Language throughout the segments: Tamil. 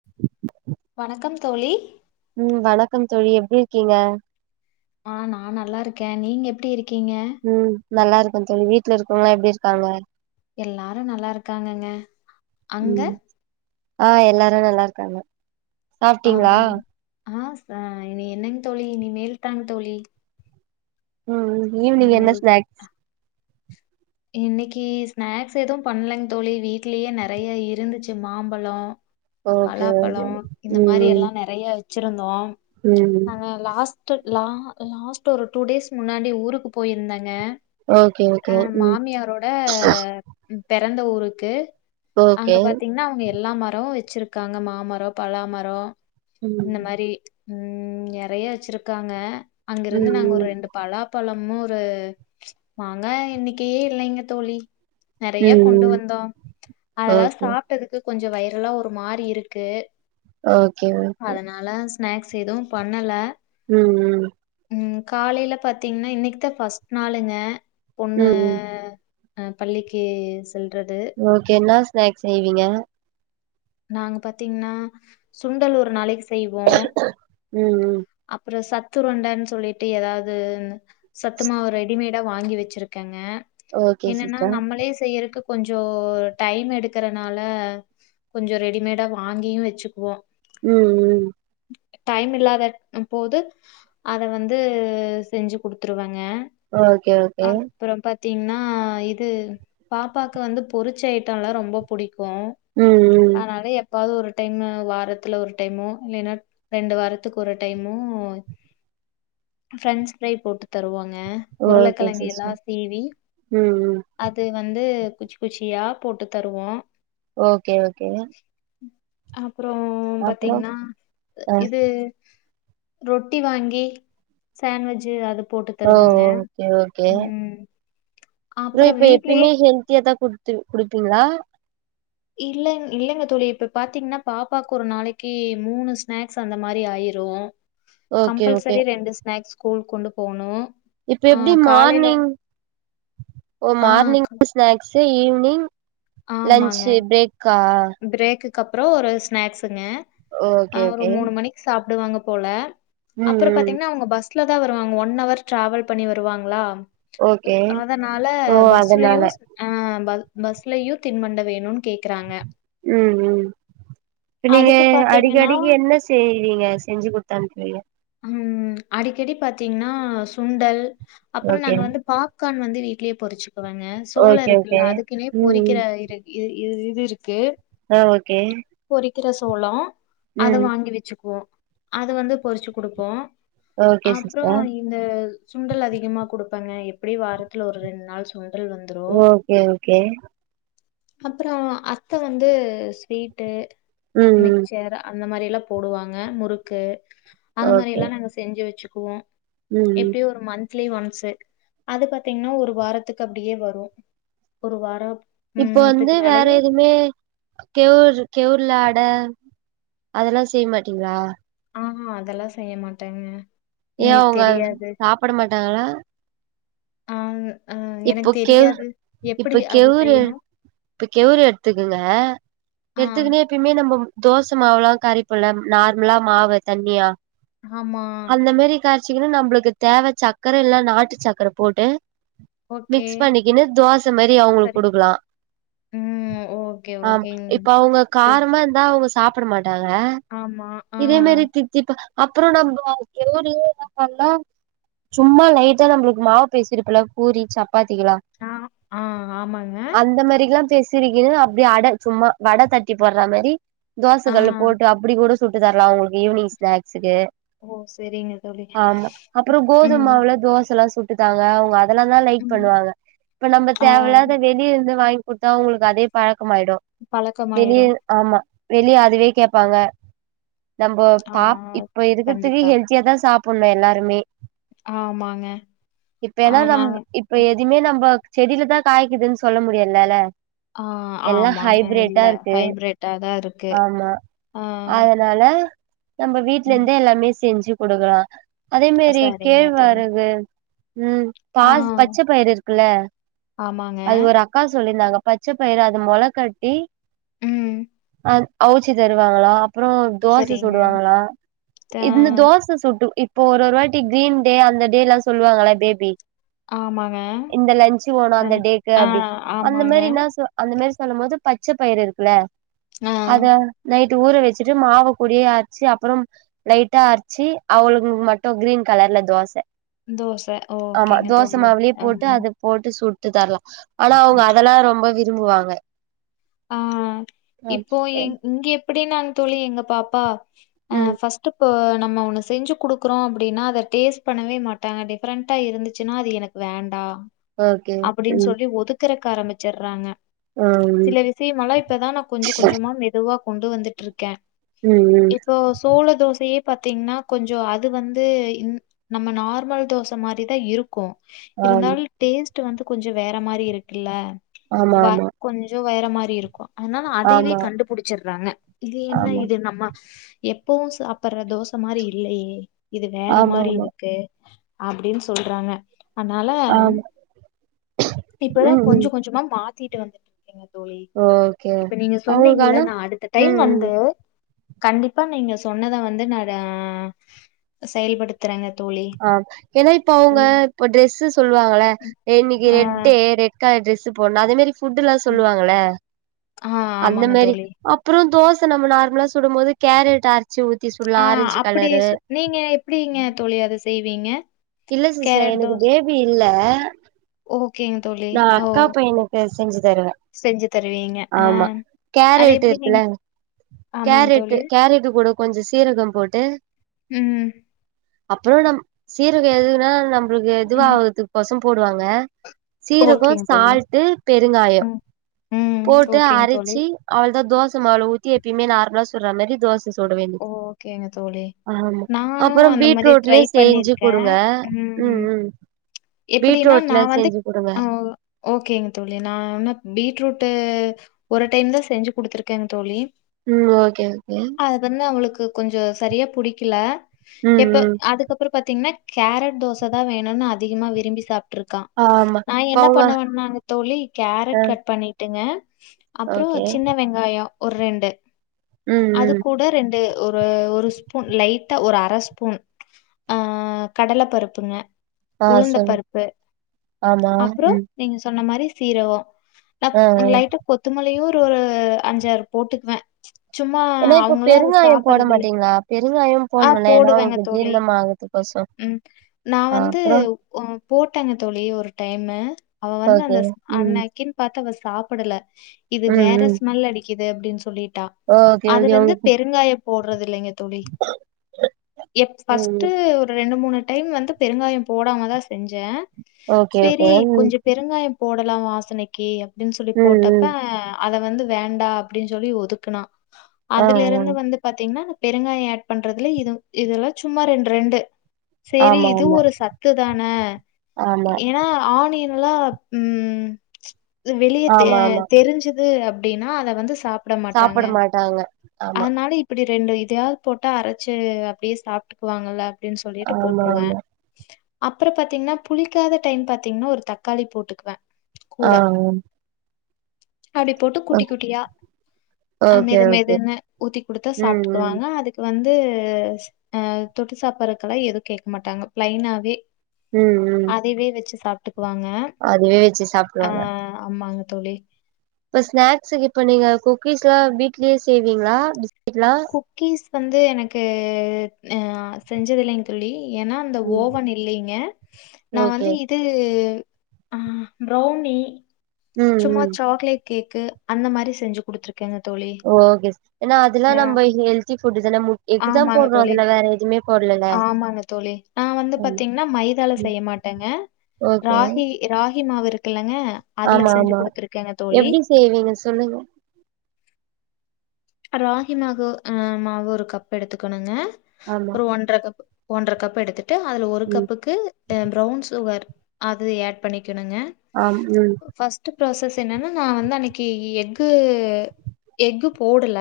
[unintelligible] வணக்கம் தோழி ம் வணக்கம் தோழி எப்டி இருக்கீங்க ஆ நா நல்லா இருக்க நீங்க எப்டி இருக்கீங்க ம் நல்லா இருக்க தோழி வீட்ல இருக்கவங்களா எப்டி இருக்காங்க எல்லாரு நல்லா இருக்காங்கங்க அங்க ம் ஆ எல்லாரு நல்லா இருக்காங்க சாப்ட்டீங்களா ஆமா ஆ என என்னங்க தோழி இனிமேல் தாங் தோழி ம்ம் ஈவ்னிங் என்ன இனிமேல் ஸ்நாக் இன்னிக்கு ஸ்நாக்ஸ் எதுவு பண்லங்க தோழி வீட்லயே நெறய இருந்துச்சு மாம்பழொ ஓகே பலாப்பழொ ஓகே இந்த ம் மாரியெல்லாம் நெறய வச்சிருந்தோ ம் நாங்க லாஸ்ட் லா லாஸ்ட் ஒரு டூ டேஸ் முன்னாடி ஊருக்கு போயிருந்தங்க ஓக்கே ஓக்கே அ ஓக் மாமியாரோட பெறந்த ஊருக்கு அங்க ஓகே பாத்தீங்னா அவுங்க எல்லா மரவு வச்சிருக்காங்க மாமரொ பலாமரொ ம் இந்த மாரி ம் நெறய வச்சிருக்காங்க ம் அங்கிருந்து நாங்க ம் ஒரு ரெண்டு பலாப்பழமு ஒரு மாங்காய் எண்ணிக்கையே இல்லைங்க தோழி நெறய ம் கொண்டு ம் வந்தோ அதெல்லா ஓகே சாப்ட்டதுக்கு கொஞ்சொ வயிரெலா ஒரு மாரி இருக்கு ஓக்கே ஓக்கே னால ஸ்நாக்ஸ் எதுவு பண்ணல ம்ம்ம் ம் காலைல பாத்தீங்னா இன்னைக்குதா ஃபஸ்ட் நாளுங்க பொண்ணு ம் ம் ஆ பள்ளிக்கு செல்றது ஓக்கே ன்னா ஸ்நாக்ஸ் செய்விங்க நாங்க பாத்தீங்னா சுண்டல் ஒரு நாளைக் செய்வோ ம்ம் அப்றொ சத்துருண்டனு சொல்லிட்டு எதாவது சத்துமாவு ரெடிமேட் வாங்கி வச்சிருக்கங்க ஓகே என்னனா சிஸ்டர் நம்மளே செய்யறக்கு கொஞ்சோ டைம் எடுக்கறனால கொஞ்ச ரெடிமேடா வாங்கியு வெச்சுக்குவோ ம் ம் டைம் இல்லாத போது அத வந்து செஞ்சு குடுத்துருவங்க ஓகே ஓகே அப்றோ பாத்தீங்கன்னா இது பாப்பாக்கு வந்து பொரிச்ச ஐட்டம்லா ரொம்ப புடிக்கு ம் ம் அதே எப்பாவது ஒரு டைமு வாரத்துல ஒரு டைமு இல்லன்னா ரெண்டு வாரத்துக்கு ஒரு டைமு பிரென்ச் ப்ரை போட்டு தருவாங்க ங்க ஓகே உருளக்கெழங்க எல்லா சிஸ்டர் சீவி ம் ம் அது வந்து குச்சி குச்சியா போட்டுத் தருவோ ஓகே ஓகே அப்றோ அப்புறோ பாத்தீங்கன்னா அ இது ரொட்டி வாங்கி சாண்ட்விஜ்ஜூ அது போட்டு ஓ தருவங்க ஓகே ஓகே ம் ப்ரோ அப்புறம் இப்ப வீட்லயே எப்பயுமே ஹெல்தியா தா குடுத்து குடுப்பிங்களா இல்ல இல்லங்க தோழி இப்ப பாத்திங்கன்னா பாப்பாக்கு ஒரு நாளாக்கி மூணு ஸ்நாக்ஸ் அந்த மாரி ஆயிரு ஓகே ஓகே கம்பல்சரி ரெண்டு ஸ்நாக்ஸ் ஸ்கூல் கொண்டு போணு இப்ப எப்டி மார்னிங் ஓ ஆ மார்னிங் க ஸ்நாக்சு ஈவினிங் ஆமாங்க. லன்ச்சு பிரேக்கா பிரேக்குக்கு அப்றோ ஒரு ஸ்நாக்சுங்க ஓகே ஒரு ஓகே மூணு மணி சாப்டுவாங்க போல ம் அப்றோ ம் பாத்தீங்கன்ன அவங்க பஸ் ல தா வருவாங்க ஒன் அவர் டிராவல் பண்ணி வருவாங்களா ஓகே அதனால ஓ அதனால பஸ்சுலயு ஆ பஸ்லயு தின்பண்டம் வேணுனு கேக்குறங்க ம் ம் இப்ப நீங்க அதுக்கு அடிக்க பாத்தீங்கன்னா அடிக்கு என்ன செய்வீங்க செஞ்சு குடுத்து அனுப்புவீங்க ம் அடிக்கடி பாத்தீங்கன்னா சுண்டல் அப்றோ ஓகே நாங்க வந்து பா பாப்க்கான் வந்து வீட்லயே பொரிச்சுக்குவாங்க சோளோ ஓகே இருக்குல்ல ஓகே அதுக்குனே ம் ம் பொறிக்கிற இருக் இது இது இது இருக்கு ஆ ஓகே பொறிக்கிற சோலோ அத ம் வாங்கி வெச்சுக்குவோ அது வந்து பொறிச்சு குடுப்போ ஓகே அப்றோ சிஸ்டர் இந்த சுண்டல் அதிகமா குடுப்பங்க எப்டி வாரத்தில ஒரு ரெண்டு நாள் சுண்டல் வந்து ஓகே ஓகே அப்றோ அத்த வந்து ஸ்வீட்டு ம் ம் மிச்சர் அந்த மாரி எல்லா போடுவாங்க முறுக்கு அந்த மாரி ஓகே எல்லா நாங்க செஞ்சு வெச்சுக்குவோ ம் எப்டியு ஒரு மந்த்லி ஒன்சு அது பாத்தீங்கன்னா ஒரு வாரத்துக்கு அப்டியே வரு ஒரு வாரோ இப்போ ம் வந்து த்துக்கு வேற மேலயு எதுமே கெவுர் கெவுர்ல அட அதெல்லா செய்ய மாட்டீங்களா ஆஹா அதெல்லா செய்ய மாட்டேங்க ஏ எங்களுக்கு உங்க தெரியாது சாப்ட்ட மாட்டாங்களா ஆ ஆ எனக்கு இப்ப கேவ் தெரியாது எப்டி இப்ப அது கேவுரு செய்யணு இப்ப கேவுர எடுத்துக்கங்க ஆ எடுத்துக்குனே எப்பயுமே நம்ம தோச மாவுல்லா கரைப்போல்ல நார்மலா மாவு தண்ணியா ஆமா அந்த மாரி காரச்சிக்குனு நம்மளுக்கு தேவ சக்கர இல்ல நாட்டு சக்கர போட்டு ஓகே மிக்ஸ் பண்ணிக்கினு தோச மாரி அவுங்களுக் சரி குடுக்கலா ம் ஓகே ஆமா ஓகேங் இப்ப அவுங்க சரி காரமா இருந்தா அவுங்க சாப்ட மாட்டாங்க ஆமா ஆ இதே மாரி தித் தீப்பா அப்புறோ நம்போ எல்லா [unintelligible] தா பண்லா சும்மா லைட்டா நம்மளுக்கு மாவு பேசிறிப்பல பூரி சப்பாத்திக்ளா ஆ ஆ ஆமாங்க அந்த மாதில்லா பேசி சிரிக்கனு அப்டியே அட சும்மா வட தட்டி போட்றா மாரி தோச ஆ கல்ல போட்டு அப் இப்புடி கூடோ சுட்டு தர்லா அவுங்களுக்கு ஈவ்னிங் ஸ்நாக்ஸ்சுக்கு ஓ சரிங்க தோழி ஆமா அப்றோ ம் கோதும்மாவுல தோசல்லா சுட்டு தாங்க அவுங்க அதெல்லா தா லைக் ம் பண்ணுவாங்க இப்ப நம்ம ஆ தேவல்லாத வெளிய இருந்து வாங்கி குடுத்தா அவுங்களுக்கு அதே பழக்கமயிடு வெளிய பழக்கமாயிரு ஆமா வெளியே அதுவே கேப்பாங்க நம்போ ஆ பா இப்ப இருக்கறதுக்கு கண்டிப்பா ஹெல்த்தியா தா சாப்புட்ணு எல்லாருமே ஆமாங்க இப்ப ஏன்னா ஆனா நம் இப்ப எதிமே நம்போ செடிலதா காய்க்கிதுன்னு சொல்ல முடிலல்ல ஆ எல்லா ஆமாங்க. ஹைபிரிட்டா இல்ல. இருக்கு ஹைபிரிட்டா தான் இருக்கு. ஆமா ஆ, அதனால நம்ம வீட்ல ம். இருந்தே எல்லாமே செஞ்சி குடுக்கலா அதே மாரி சரிங்க தோழி. கேழ்வாரகு ம் பா ஆ, பச்ச பயிறு இருக்குல்ல ஆமாங்க. அது ஒரு அக்கா சொல்லிருந்தாங்க பச்ச பயிற அத மொள கட்டி ம் அ அவுச்சி தருவாங்ளா அப்றோ தோச சரிங்க. சுடுவாங்களா ஆ, இந்த தோச சுட்டு இப் இப்போ ஒரு ஒரு வாட்டி கிரீன் டே அந்த டேல்லா சொல்லுவாங்ளா பேபி ஆமாங்க இந்த லன்சு வோனு ஆ, அந்த டேக்கு ஆ, அப்டி அந்த ஆமாங்க. மேரினா சொ அந்த மேரி சொல்லும் போது பச்ச பயிறு இருக்குல்ல ஆ, அத நைட் ட்டு ஊற வெச்சுட்டு மாவு பொடியா அரச்சு அப்றம் லைட்டா அரச்சி அவுளுகளுக்கு மட்டு கிரீன் கலர்ல தோச தோச ஓ ஆமா ஓகேங்க தோச தோழி மாவுலயே அம் போட்டு அது போட்டு சுட்டு தர்லா ஆனா அவுங்க அதெல்லா ரொம்ப விரும்புவாங்க ஆ இப்போ எங் ம் இங்க எப்புடின்னா தோழி எங்க பாப்பா அ ம் ஃபஸ் ட்டு இப்பொ நம்ம ஒன்னு செஞ்சு குடுக்குறோ அப்புடின்னா அத டேஸ்ட் பண்ணவே மாட்டாங்க டிஃப்ரெண்டா இருந்துச்சுன்னா அது எனக் வேண்டா ஓகே அப்புடின் ம் சொல்லி ஒதுக்குறக் ஆரம்பிச்சுறாங்க ஆ ம் சில விஷயமல்லா இப்பதா நா கொஞ்சம் கொஞ்சமா மெதுவா கொண்டு வந்துட்டிருக்க ம் ம் இப்போ சோள தோசயே பாத்தீங்னா கொஞ்சோ அது வந்து இந் நம்ம நார்மல் தோச மாரிதா இருக் கு இருந்தாலு டேஸ்ட் வந்து கொஞ்சோ வேற மாரி இருக்குல்ல ஆமா வ ஆமா கொஞ்ச சோ வேற மாரி இருக்கு அதனால அதயவே ஆமா கண்டுபுடிச்சிட்றாங்க இது என்ன ஆமா இது நம்ம எப்பவு சாப்புட்ற தோச மாரி இல்லையே இது வேற ஆமா மாரி ஆமா ஆமா இருக் கு அப்டின்னு சொல்றாங்க அனலா ஆமா இப்பதா ம் ம் கொஞ்சம் கொஞ்சமா மாத்திட்டு வந்து ங்க தோழி ஓகே இப்ப நீங்க அவங்களுக்கு சொன்னீங்கல்ல ஆனா நா அடுத்த டைம் ம் ம் வந்து கண்டிப்பா நீங்க சொன்னத வந்து நானு செயல்படுத் பத்தரங்க தோழி ஆ ஏன்னா இப்ப அவுங்க ம். இப்ப ட்ரெஸு சொல்லுவாங்கல ம். இன்னக்கி ஆ. ரெட்டு ரெட் ட் கலர் டிரஸு போடுணு அதே மேரி ஃபுட்டெல்லா ம். சொல்லுவாங்கல ஆ அந்த ஆமாங்க மேரி தோழி. அப் றோ தோச நம்ம நார்மலா சுடு போது கேரட் அரச்சு ஊத்தி சுடலா ஆ ஆரஞ்சு அப்படி கலரு சு நீங்க எப்டிங்க தோழி அத செய்வீங்க இல்ல சிஸ்டர் கேரட் எனக்கு தோஸ் பேபி இல்ல ஓகேங்க தோழி. நா ஓ! ம். அக்காப்பையனுக்கு செஞ்சு தருவ செஞ்சு தருவீங்க. ஆ ஆமா அது கேரட்டு எப்படி நீங்க இருக்குல்ல ஆமாங்க தோழி. கேரட்டு் கேரட்டு் கூட கொஞ்ச சீரகம் போட்டு ம் அப்றோ நம் சீரக எதுன்னா நம்மளுக்கு ம். இதுவாதுக்கு கொச போடுவாங்க சீரக ஓகேங்க தோழி. சால்ட்டு பெருங்காயு ம். ம். போட்டு ஓகேங்க தோழி. அரச்சி அவ்ளோதா தோச மாவுல ஊத்தி எப்பயுமே நார்மலா சுட்ற மேரி தோச சுட வேண்டியது ஓகேங்க தோழி. ஆமா நானும் அப்றோ அந்த பீட் மாரி ட்லே ட்ரை செஞ்சு பண்ணியிருக்கேன். குடுங்க ம் ம் எப்படின்னா, பீட்ரூட்ல நான் வந்து செஞ்சு குடுங்க ஆ ஓகேங்க தோழி நா என்ன பீட்ரூட்டு் ஒரு டைம் தா செஞ்சு குடுத்துருக்க தோழி ம் ஓகேங்க தோழி அது வந்து அவுங்களுக்கு கொஞ்ச செரியா புடிக்கல ம் எப்ப ம் அதுக் ப்பறோ பாத்தீங்ன்னா கேரட் தோச தா வேணுன்னு அதிகமா விரும்பி சாப் ட்ருக்கா ஆமா நா இப்ப என்ன அவுங்க பண்ணுவன்னாங்க தோழி ஆ கேரட் கட் பண்ணிட்டுங்க அப்றோ ஓகே சின்ன வெங்காயோ ஒரு ரெண்டு ம் அது ம் கூட ரெண்டு ஒரு ஒரு ஸ்பூன் லைட்டா ஒரு அர ஸ்பூன் ஆ‌ கடல பருப்புங்க ஆ உளுந்த சொல்லு பருப்பு ஆமா அப்றோ ம் நீங்க சொன்ன மாரி சீரகோ ந ஆ ஆ லைட்டா கொத்துமல்லியு ஒரு ஒரு அஞ்சாறு போட்டுக்குவே சும்மா ஏன்னா இப்ப அவங்களா அது பெருங்காயோ போட சாப்பறது இல்ல மாட்டீங்களா பெருங்காயோ ஆ போட்ணுல ஏன்னா போடுக்குவாங்க உங்களுக்கு தோழி ஜீர்ணம் ஆகறதுக்கோசோ ம் நா ஆ வந்து அப்புறோ ம் போட்டேங்க தோழி ஒரு டைமு அவ வந்து ஓகே அந்த ஸ் ம் அன்னக்கின் பாத்து அவ சாப்பிடல இது ம் வேற ம் ஸ்மெல் அடிக்குது அப்டின்னு சொல்லிட்டா ஓகே ஓகே அதுல இருந்து உங்களுக்கு பெருங்காய போடுறது இல்லைங்க தோழி எஸ் ம் ஃபஸ்ட்டு ம் ஒரு ரெண்டு மூணு டைம் வந்து பெருங்காயம் போடாம தா செஞ்சே ஓகே செரி ஓகே ம் கொஞ்ச பெருங்காய போடலா வாசனைக்கு அப்டின்னு சொல்லி ம் போட்டப்ப ம் அத வந்து வேண்டா அப்டினு சொல்லி ஒதுக்குனா ஆ அதுல இருந்து வந்து பாத்தீங்ன்னா பெருங்காய ஆட் பண்றதுல இது இதெல்லா சும்மா ரெண்டு ரெண்டு ஆ செரி ஆமா இது ஆமா ஒரு சத்து தான ஆமா ஏன்னா ஆனியன் எல்லா ம் வெளியே தெ ஆமா ஆமா தெரிஞ்சுது அப்டின்னா அத வந்து சாப் பட மாட்டாங்க சாப்புட மாட்டாங்க ஆமா அதனால இப் டி ரெண்டு இதையாவது போட்டா அரைச்சு அப்டியே சாப்பிட்டுக்குவாங்கல அப்டின்னு சொல்லிட்டு ஆமா போட்டுருவே ஆமா அப்றோ பாத்தீங்ன்னா புளிக்காத டைம் பாத்தீங்ன்னா ஒரு தக்காளி போட்டுக்வே ஆ ம் அப்டி போட்டு குட்டி குட்டியா அ ஓகே மெது ஓகே மெதுன்னு ஊத்தி குடுத்தா ம் ம் சாப்பிட்டுக்குவாங்க அதுக் கு வந்து அ தொட்டு சாப்பறத்துக்கெல்லா எதுவு கேட்க மாட்டாங்க ப்ளைனாவே ம் ம் இதுவே வச்சு சாப்ட்டுக்குவாங்க அதுவே வச்சு ஆ சாப்ட்ருவாங்க ஆமாங்க தோழி இப்ப ஸ்நாக்சுக்கு இப்ப நீங்க குக்கீஸ் எல்லாம் வீட்லயே செய்வீங்களா பிஸ்கெட் எல்லாம் குக்கீஸ் வந்து எனக்கு ஆ செஞ்சதில்லைங் தொழி ஏன்னா அந்த ம் ஓவன் இல்லலைங்க நான் ஓகே வந்து து ஆ ப்ரௌனி ம் சும்மா ம் சாக்லேட் கேக்கு அந்த மாரி செஞ்சு குடுத்துருக்கேங்க தோழி ஓகே ஏன்னா அதெல்லாம் ஆ நம்ம ஹெல்தி ஃபுட்டு தானா மு எக்கு தா ஆமாங்க போடுறோ தோழி அதுல வேற எதுவுமே போடலல ஆமாங்க தோழி நா வந்து ஆமா பாத்தீங்கன்னா மைதால ம் செய்ய மாட் டங்க ஓகே ராகி மாவு இருக்குலங்க அதுல ஆமா செஞ்சு ஆமா குடுத்துருக்கங்க தோழி எப்டி செய்வீங்க சொல்லுங்க ராகி மாவு அ மாவு ஒரு கப் எடுத்துக்கணுங்க ஆமா ஒன்றர கப் ஒன்றர கப்பு எடுத்துட்டு அதுல ஒரு ம் கப்புக்கு ப்ரௌன் சுகர் அது அட் பண்ணிக்கணுங்க ஆம் ம் ட்டு ப்ராசஸ் என்னன்னா நா வந்து அன்னைக்கு எஃகு எஃகு போடல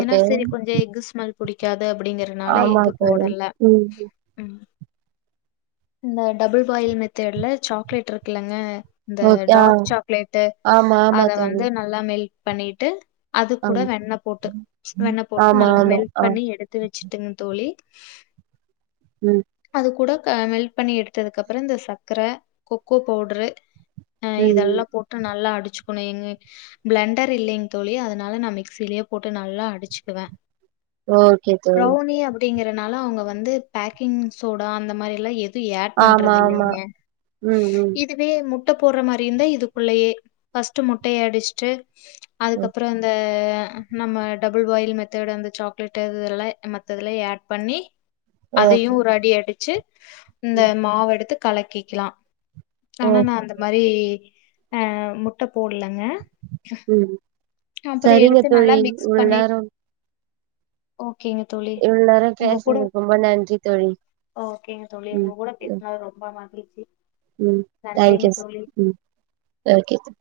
ஏன்னா சரி கொஞ்சோ எஃக்கு ஸ்மெல் புடிக்காது அப்படிங்கறனால ஆமா எக்கு தோழி போடல ம் ம் இந்த டபுள் பாயில் மெத்தேட்ல சாக்லேட் இருக்குல்லங்க இந்த ஓகே ஆ டார்க் சாக்லேட்டு ஆமா ஆமா அத தோழி வந்து நல்லா மெல்ட் பண்ணிட்டு அது கூட ஆமா வெண்ணெ போட்டு வெண்ணெ போட்டு ஆமா நல்லா ஆமா மெல்ட் ஆ பண்ணி எடுத் து வச்சுட்டுங்க தோழி ம் அது கூட க மெல்ட் பண்ணி எடுத்ததுக்கப்புறம் இந்த சக்கர கொக்கோ பவுடுறு அ ம் இதெல்லாம் போட்டு நல்லா அடிச்சுக்கணும் எங்க பிளண்டர் இல்லைங் தோழி அத நாள நா மிக்சிலே போட்டு நல்லா அடிச்சுக்குவேன் ஓகே தோழி ப்ரௌனி டிங்கறனால அங்க வந்து பேக்கிங் சோடா அந்த மாரில்லாம் எ தி ஆட் ஆமா பண்றது ஆமா இல்லைங்க ம் ம் இது வே முட்ட போடுற மாரிருந்தா இதுக்குள்ளயே ஃபஸ்டு முட்டைய அடிஸ்ட்டு ம் அதுக்கப் அந்த நம்ம டபுள் பாயில் மெத்தடு அந்த சாக்லேட் மத்ததுலே ஆட் பண்ணி அதையு ஓகே ஒரு அடி அடிச்சு இந்த ம் மாவு எடுத்து கலக்கிக்கலா ஆனா நா ஓகே அந்த மாரி அ முட்ட போட்லங்க ம் சரிங்க தோழி மிக்ஸ் பண்ணி வ்வேற ஓகேங்க தோழி இவ்ளோ நேரம் உங்க கூட பேசுனதுக்கு ரொம்ப நன்றி தோழி ஓகேங்க தோழி ம் உங்க கூட பே நா ரொம்ப மகிழ்ச்சி ம் நன்றிங்க தேங்க்யூ தோழி ம் ஓகே தோ